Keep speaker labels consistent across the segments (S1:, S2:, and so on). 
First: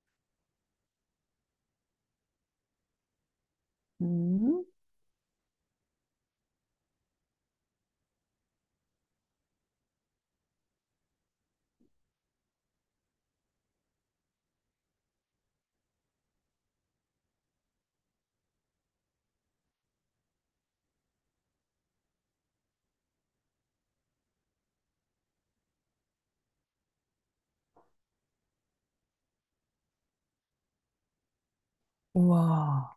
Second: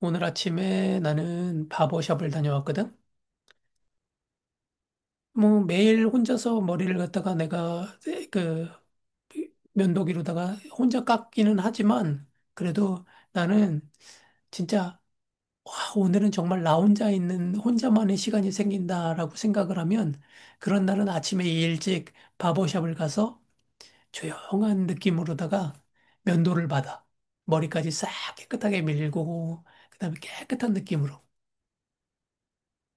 S1: 오늘 아침에 나는 바버샵을 다녀왔거든.
S2: 음.
S1: 뭐 매일 혼자서 머리를 갖다가 내가 그 면도기로다가 혼자 깎기는 하지만 그래도 나는 진짜 와, 오늘은 정말 나 혼자 있는 혼자만의 시간이 생긴다라고 생각을 하면 그런 날은 아침에 일찍 바버샵을 가서 조용한 느낌으로다가 면도를 받아. 머리까지 싹 깨끗하게 밀고 그다음에 깨끗한 느낌으로.
S2: 우와.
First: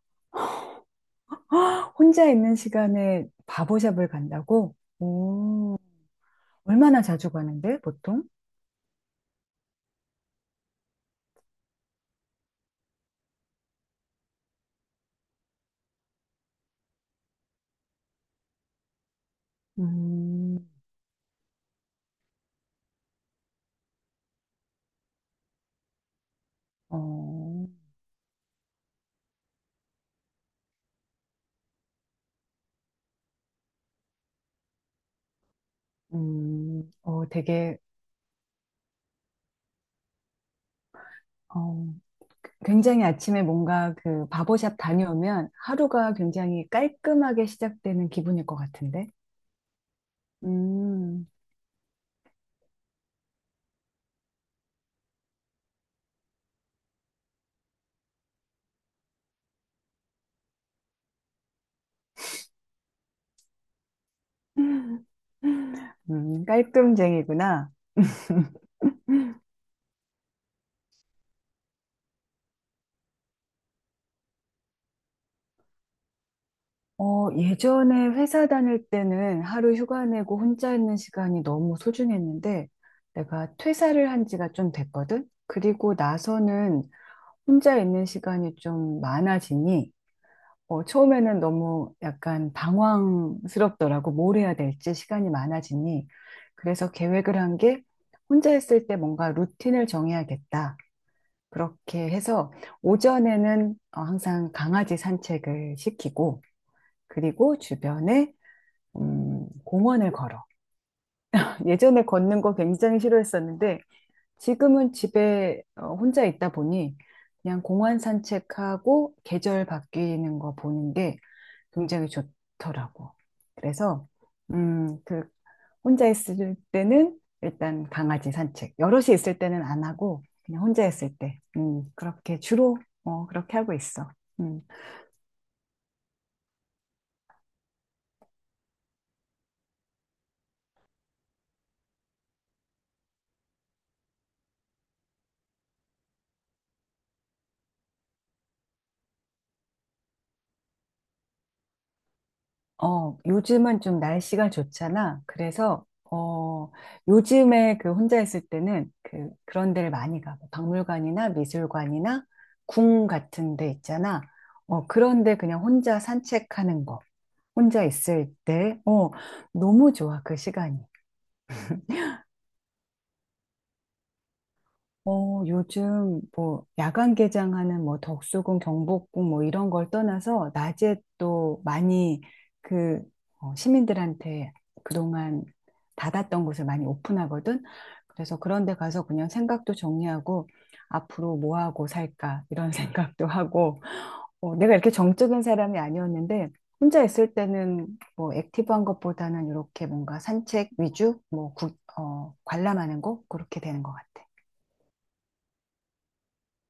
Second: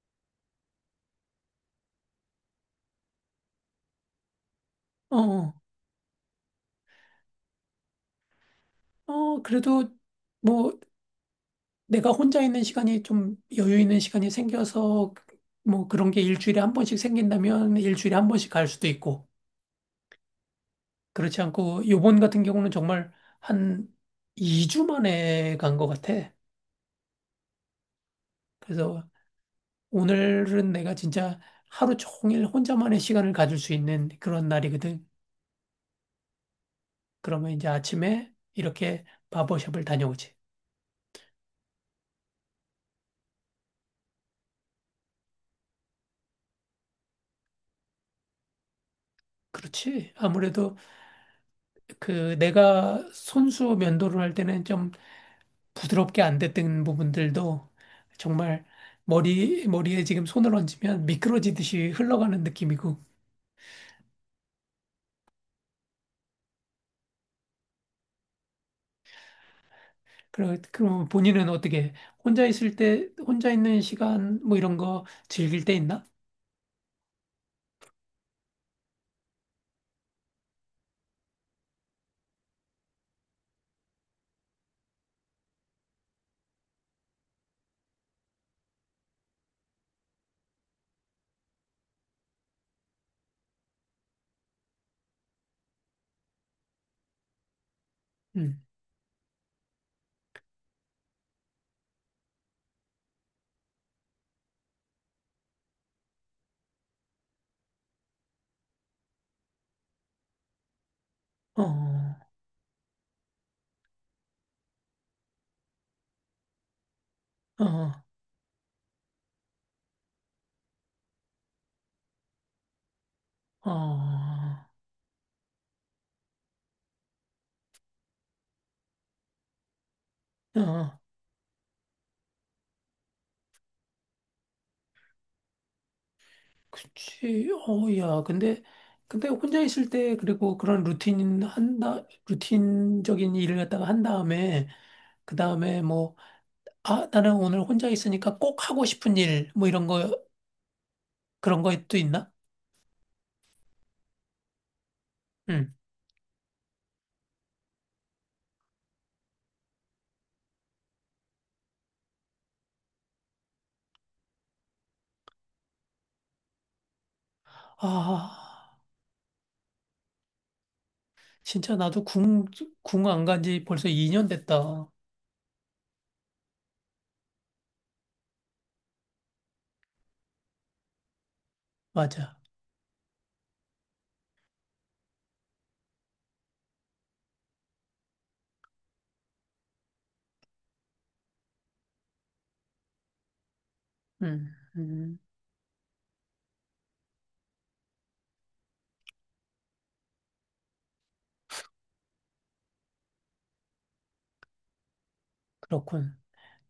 S2: 혼자 있는 시간에 바보샵을 간다고?
S1: 어. 어.
S2: 오, 얼마나 자주 가는데, 보통?
S1: 그래도 뭐 내가 혼자 있는 시간이 좀 여유 있는 시간이 생겨서 뭐 그런 게 일주일에 한 번씩 생긴다면 일주일에 한 번씩 갈 수도 있고
S2: 음.
S1: 그렇지 않고 요번 같은 경우는 정말 한 2주 만에 간 것 같아.
S2: 어,
S1: 그래서 오늘은 내가 진짜 하루 종일 혼자만의 시간을 가질 수 있는 그런 날이거든.
S2: 어,
S1: 그러면 이제
S2: 되게,
S1: 아침에 이렇게 바버샵을 다녀오지.
S2: 어, 굉장히 아침에 뭔가 그 바보샵 다녀오면 하루가 굉장히 깔끔하게 시작되는 기분일 것 같은데?
S1: 그렇지. 아무래도
S2: 음.
S1: 그 내가 손수 면도를 할 때는 좀 부드럽게 안 됐던 부분들도 정말 머리에 지금 손을 얹으면 미끄러지듯이 흘러가는 느낌이고.
S2: 깔끔쟁이구나.
S1: 그럼 본인은 어떻게 혼자 있을 때, 혼자 있는 시간 뭐 이런 거 즐길 때 있나?
S2: 어, 예전에 회사 다닐 때는 하루 휴가 내고 혼자 있는 시간이 너무 소중했는데 내가 퇴사를 한 지가 좀 됐거든? 그리고 나서는 혼자 있는 시간이 좀 많아지니 어, 처음에는 너무 약간 방황스럽더라고. 뭘 해야 될지 시간이 많아지니. 그래서 계획을 한 게 혼자
S1: 음.
S2: 있을 때 뭔가 루틴을 정해야겠다. 그렇게 해서 오전에는 어, 항상 강아지 산책을 시키고 그리고 주변에 공원을 걸어.
S1: 어,
S2: 예전에
S1: 어,
S2: 걷는 거 굉장히 싫어했었는데 지금은 집에 어, 혼자 있다 보니 그냥 공원 산책하고 계절 바뀌는 거 보는 게 굉장히 좋더라고. 그래서
S1: 어,
S2: 그 혼자 있을 때는 일단 강아지 산책, 여럿이 있을 때는 안 하고 그냥 혼자
S1: 어,
S2: 있을 때, 그렇게 주로 어, 그렇게 하고 있어. 음.
S1: 그치. 야, 근데, 근데 혼자 있을 때 그리고 그런 루틴 한다, 루틴적인 일을 갖다가 한 다음에, 그 다음에 뭐, 아, 나는 오늘 혼자 있으니까 꼭 하고 싶은 일, 뭐 이런 거, 그런 것도 있나?
S2: 어, 요즘은 좀 날씨가 좋잖아.
S1: 응.
S2: 그래서, 어, 요즘에 그 혼자 있을 때는 그, 그런 데를 많이 가. 뭐 박물관이나 미술관이나 궁 같은 데 있잖아. 어, 그런데 그냥 혼자 산책하는 거. 혼자 있을
S1: 아,
S2: 때, 어, 너무 좋아, 그 시간이.
S1: 진짜 나도 궁 안 간지 벌써 2년 됐다.
S2: 어, 요즘 뭐 야간 개장하는 뭐 덕수궁, 경복궁 뭐 이런 걸 떠나서 낮에 또 많이
S1: 맞아.
S2: 그 어, 시민들한테 그동안 닫았던 곳을 많이 오픈하거든. 그래서 그런 데 가서 그냥 생각도 정리하고 앞으로 뭐 하고 살까 이런 생각도 하고
S1: 음,
S2: 어, 내가 이렇게
S1: 음,
S2: 정적인 사람이 아니었는데 혼자 있을 때는 뭐 액티브한 것보다는 이렇게 뭔가 산책 위주 뭐 어, 관람하는 거 그렇게 되는 것 같아.
S1: 그렇군.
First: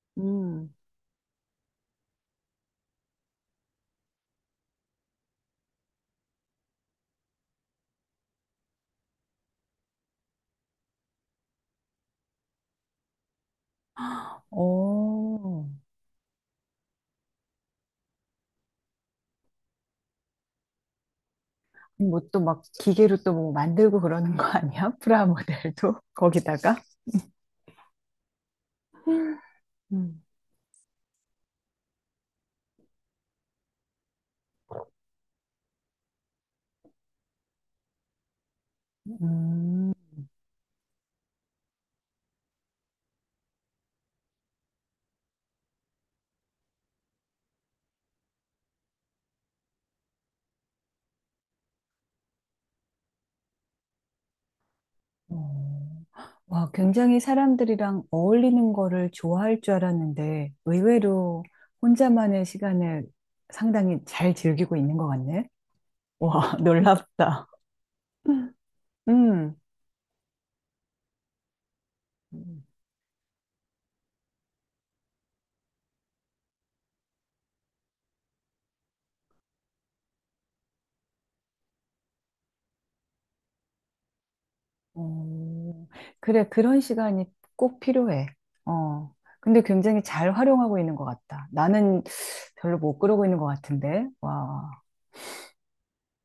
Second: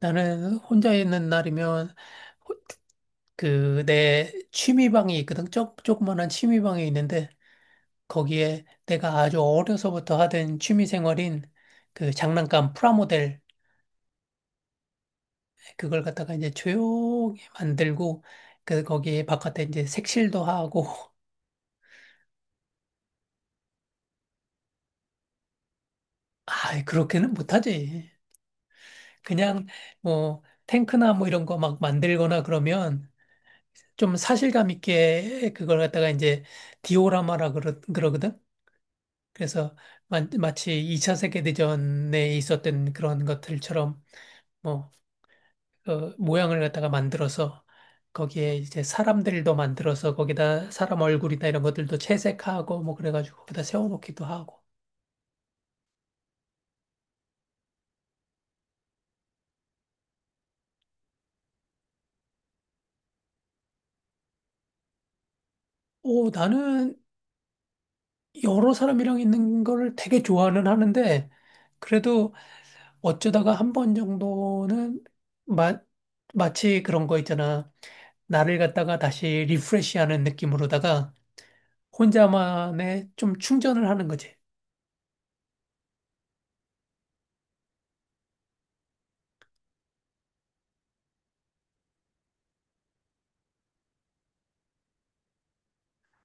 S1: 나는
S2: 음.
S1: 혼자 있는 날이면, 호- 그, 내 취미방이 있거든. 조그만한 취미방이 있는데, 거기에 내가 아주 어려서부터 하던 취미생활인 그 장난감 프라모델
S2: 어,
S1: 그걸 갖다가 이제 조용히 만들고 그 거기에 바깥에 이제 색칠도 하고
S2: 뭐 또 막 기계로 또 뭐 만들고 그러는 거 아니야? 프라모델도 거기다가?
S1: 아 그렇게는 못하지. 그냥
S2: 음.
S1: 뭐 탱크나 뭐 이런 거 막 만들거나 그러면 좀 사실감 있게 그걸 갖다가 이제 그러거든. 그래서
S2: 음,
S1: 마치 2차 세계대전에 있었던 그런 것들처럼 뭐 어, 모양을 갖다가 만들어서 거기에 이제 사람들도 만들어서 거기다 사람 얼굴이나 이런 것들도 채색하고 뭐 그래가지고 거기다 세워놓기도 하고.
S2: 어. 와, 굉장히 사람들이랑 어울리는 거를 좋아할 줄 알았는데 의외로 혼자만의 시간을 상당히 잘 즐기고 있는 것 같네.
S1: 오,
S2: 와,
S1: 나는
S2: 놀랍다.
S1: 여러 사람이랑
S2: 음,
S1: 있는 걸 되게 좋아는 하는데 그래도 어쩌다가 한 번 정도는 마, 마치 그런 거 있잖아. 나를 갖다가 다시 리프레시하는 느낌으로다가 혼자만의 좀 충전을 하는 거지.
S2: 어, 그래, 그런 시간이 꼭 필요해. 어, 근데 굉장히 잘 활용하고 있는 것 같다. 나는 별로 못 그러고 있는 것 같은데. 와.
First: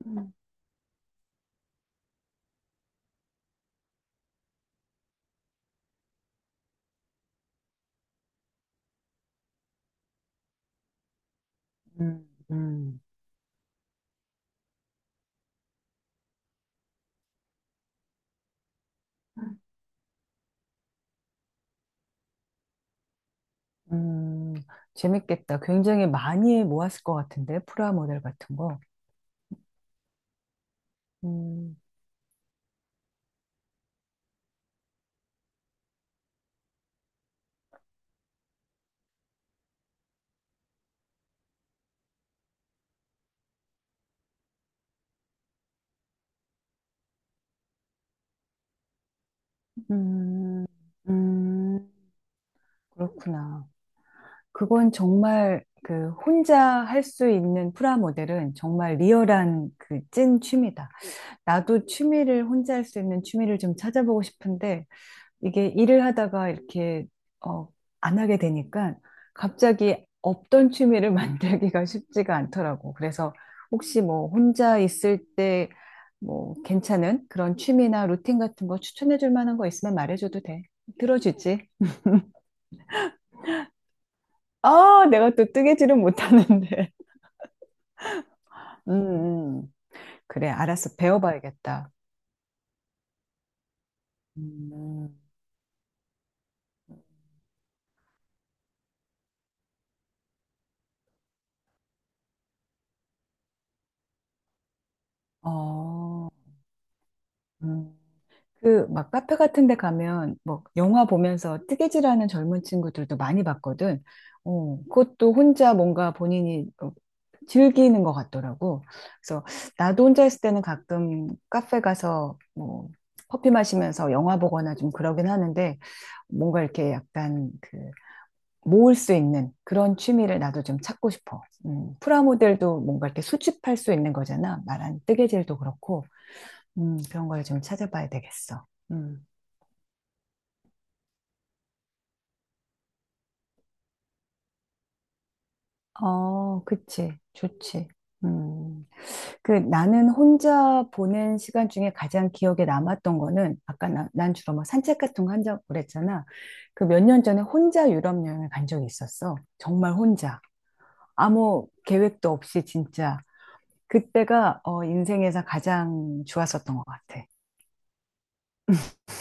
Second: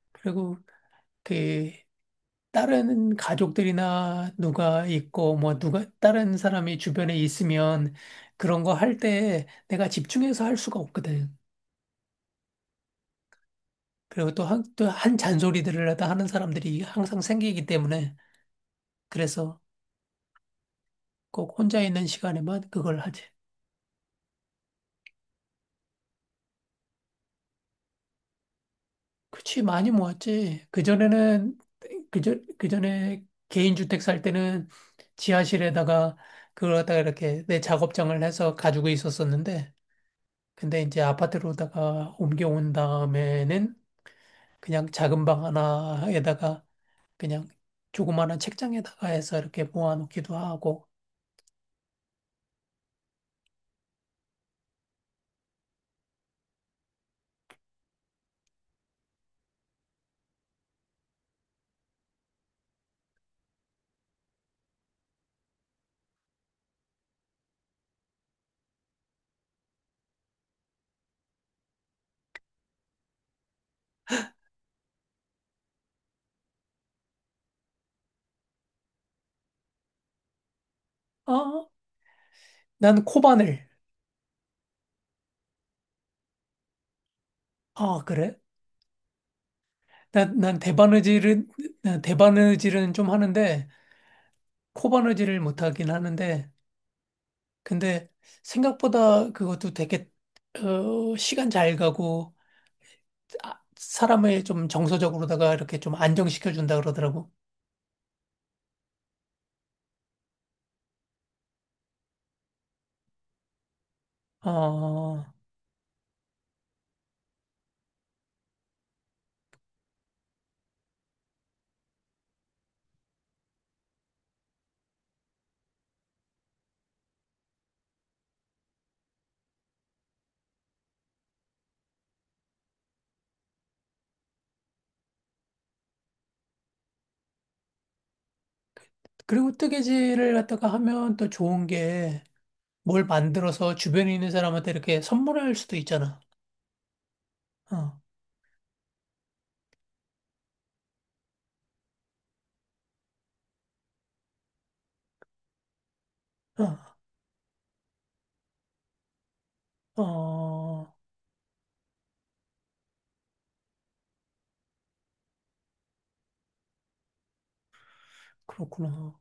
S2: 음.
S1: 그리고 그 다른 가족들이나 누가 있고 뭐 누가 다른 사람이 주변에 있으면 그런 거 할 때 내가 집중해서 할 수가 없거든.
S2: 음,
S1: 그리고 또 한 잔소리들을 하다 하는 사람들이 항상 생기기 때문에
S2: 음,
S1: 그래서 꼭 혼자 있는 시간에만 그걸 하지.
S2: 음, 재밌겠다. 굉장히 많이 모았을 것 같은데, 프라 모델 같은 거.
S1: 그치, 많이 모았지. 그전에는
S2: 음,
S1: 그저 그전에 개인주택 살 때는 지하실에다가 그걸 갖다가 이렇게 내 작업장을 해서 가지고 있었었는데 근데 이제 아파트로다가 옮겨온 다음에는 그냥 작은 방 하나에다가 그냥 조그마한 책장에다가 해서 이렇게 모아놓기도
S2: 음,
S1: 하고.
S2: 음, 그렇구나. 그건 정말 그 혼자 할 수 있는 프라 모델은 정말 리얼한 그 찐 취미다. 나도 취미를 혼자 할 수 있는 취미를 좀 찾아보고 싶은데 이게 일을 하다가 이렇게 어, 안 하게 되니까 갑자기 없던 취미를 만들기가 쉽지가 않더라고. 그래서 혹시 뭐 혼자 있을 때 뭐 괜찮은 그런 취미나 루틴 같은 거 추천해 줄 만한 거 있으면 말해줘도 돼. 들어주지.
S1: 아, 난 코바늘.
S2: 아, 내가 또 뜨개질은 못하는데.
S1: 아, 그래?
S2: 음, 음. 그래,
S1: 난
S2: 알았어.
S1: 대바느질은,
S2: 배워봐야겠다.
S1: 난 대바느질은 좀 하는데,
S2: 음,
S1: 코바느질을 못하긴 하는데, 근데 생각보다 그것도 되게, 어, 시간 잘 가고, 아, 사람을 좀 정서적으로다가 이렇게 좀
S2: 어,
S1: 안정시켜준다 그러더라고.
S2: 음. 그 막 카페 같은 데 가면 뭐 영화 보면서 뜨개질하는 젊은 친구들도 많이 봤거든. 어,
S1: 어,
S2: 그것도 혼자 뭔가 본인이 어, 즐기는 것 같더라고. 그래서 나도 혼자 있을 때는 가끔 카페 가서 뭐 커피 마시면서 영화 보거나 좀 그러긴 하는데 뭔가 이렇게 약간 그 모을 수 있는 그런 취미를 나도 좀 찾고 싶어. 프라모델도 뭔가 이렇게 수집할 수 있는 거잖아. 말한 뜨개질도 그렇고. 그런 걸 좀 찾아봐야 되겠어. 음.
S1: 그리고 뜨개질을 갖다가 하면 또 좋은 게 뭘 만들어서 주변에 있는 사람한테 이렇게 선물할 수도 있잖아.
S2: 어, 그치. 좋지.
S1: 어,
S2: 음. 그 나는 혼자 보낸 시간 중에 가장 기억에 남았던 거는 아까 난 주로 막 산책 같은 거 한다고 그랬잖아.
S1: 어,
S2: 그 몇 년 전에 혼자 유럽 여행을 간 적이 있었어. 정말 혼자.
S1: 어,
S2: 아무 계획도 없이 진짜. 그때가 어, 인생에서 가장 좋았었던 것 같아.
S1: 그렇구나.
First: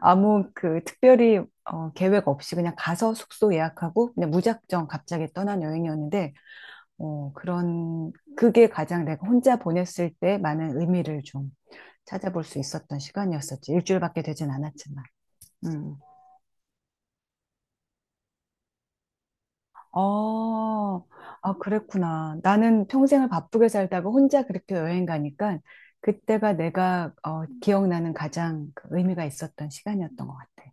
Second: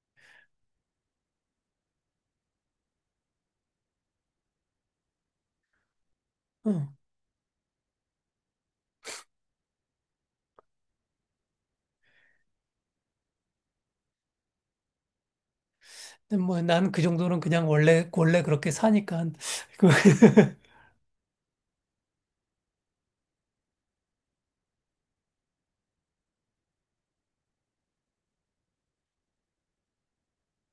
S2: 아무 그 특별히 어, 계획 없이 그냥 가서 숙소 예약하고 그냥 무작정 갑자기 떠난 여행이었는데
S1: 응.
S2: 어, 그게 가장 내가 혼자 보냈을 때 많은 의미를 좀 찾아볼 수 있었던 시간이었었지. 일주일밖에 되진 않았지만. 음.
S1: 근데 뭐 난 그 정도는 그냥 원래 원래 그렇게 사니까 그
S2: 어, 아, 그랬구나. 나는 평생을 바쁘게 살다가 혼자 그렇게 여행 가니까 그때가 내가 어, 기억나는 가장 그 의미가 있었던 시간이었던 것 같아.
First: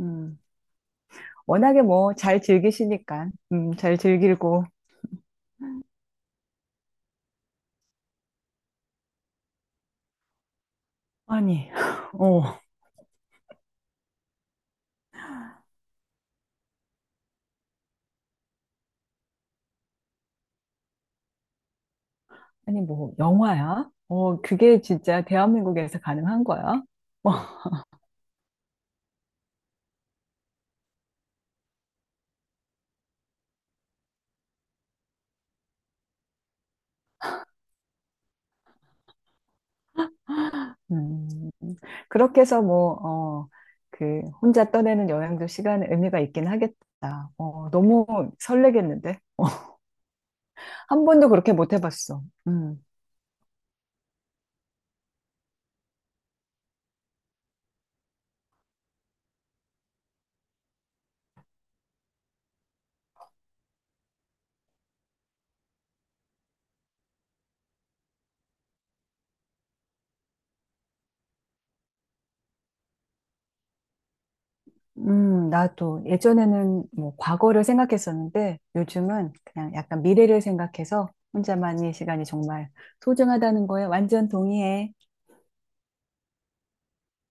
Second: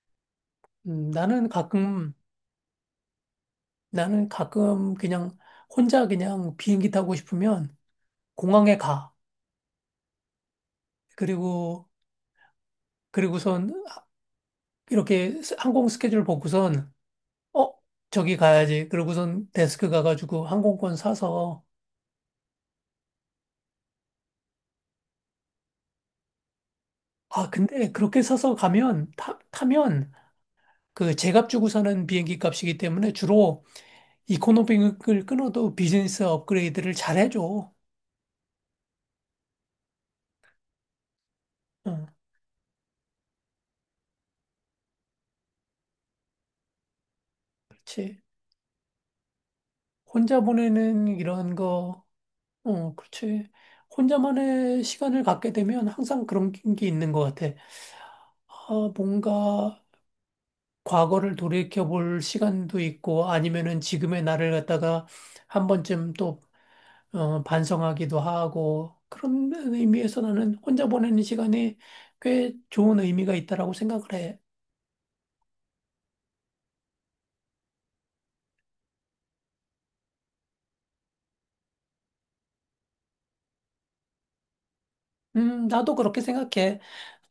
S2: 음.
S1: 나는
S2: 워낙에 뭐
S1: 가끔
S2: 잘 즐기시니까, 잘
S1: 나는
S2: 즐기고.
S1: 가끔 그냥 혼자 그냥 비행기 타고 싶으면 공항에 가.
S2: 아니,
S1: 그리고
S2: 어.
S1: 그리고선 이렇게 항공 스케줄 보고선 어, 저기 가야지. 그러고선 데스크 가가지고 항공권 사서.
S2: 아니, 뭐, 영화야? 어, 그게 진짜 대한민국에서 가능한 거야? 어,
S1: 아, 근데 그렇게 사서 가면, 타면 그 제값 주고 사는 비행기 값이기 때문에 주로 이코노미을 끊어도 비즈니스 업그레이드를 잘 해줘.
S2: 음,
S1: 응,
S2: 그렇게 해서 뭐, 어, 그, 혼자 떠내는 여행도 시간 의미가 있긴 하겠다. 어, 너무
S1: 그렇지.
S2: 설레겠는데?
S1: 혼자
S2: 한
S1: 보내는
S2: 번도 그렇게
S1: 이런
S2: 못
S1: 거,
S2: 해봤어. 음,
S1: 어, 그렇지. 혼자만의 시간을 갖게 되면 항상 그런 게 있는 것 같아. 아, 뭔가 과거를 돌이켜볼 시간도 있고 아니면은 지금의 나를 갖다가 한 번쯤 또 어, 반성하기도 하고 그런 의미에서 나는 혼자 보내는 시간이 꽤 좋은 의미가 있다라고 생각을 해.
S2: 나도 예전에는 뭐, 과거를 생각했었는데, 요즘은 그냥 약간 미래를 생각해서 혼자만의 시간이 정말 소중하다는 거에 완전 동의해.
S1: 나도 그렇게 생각해.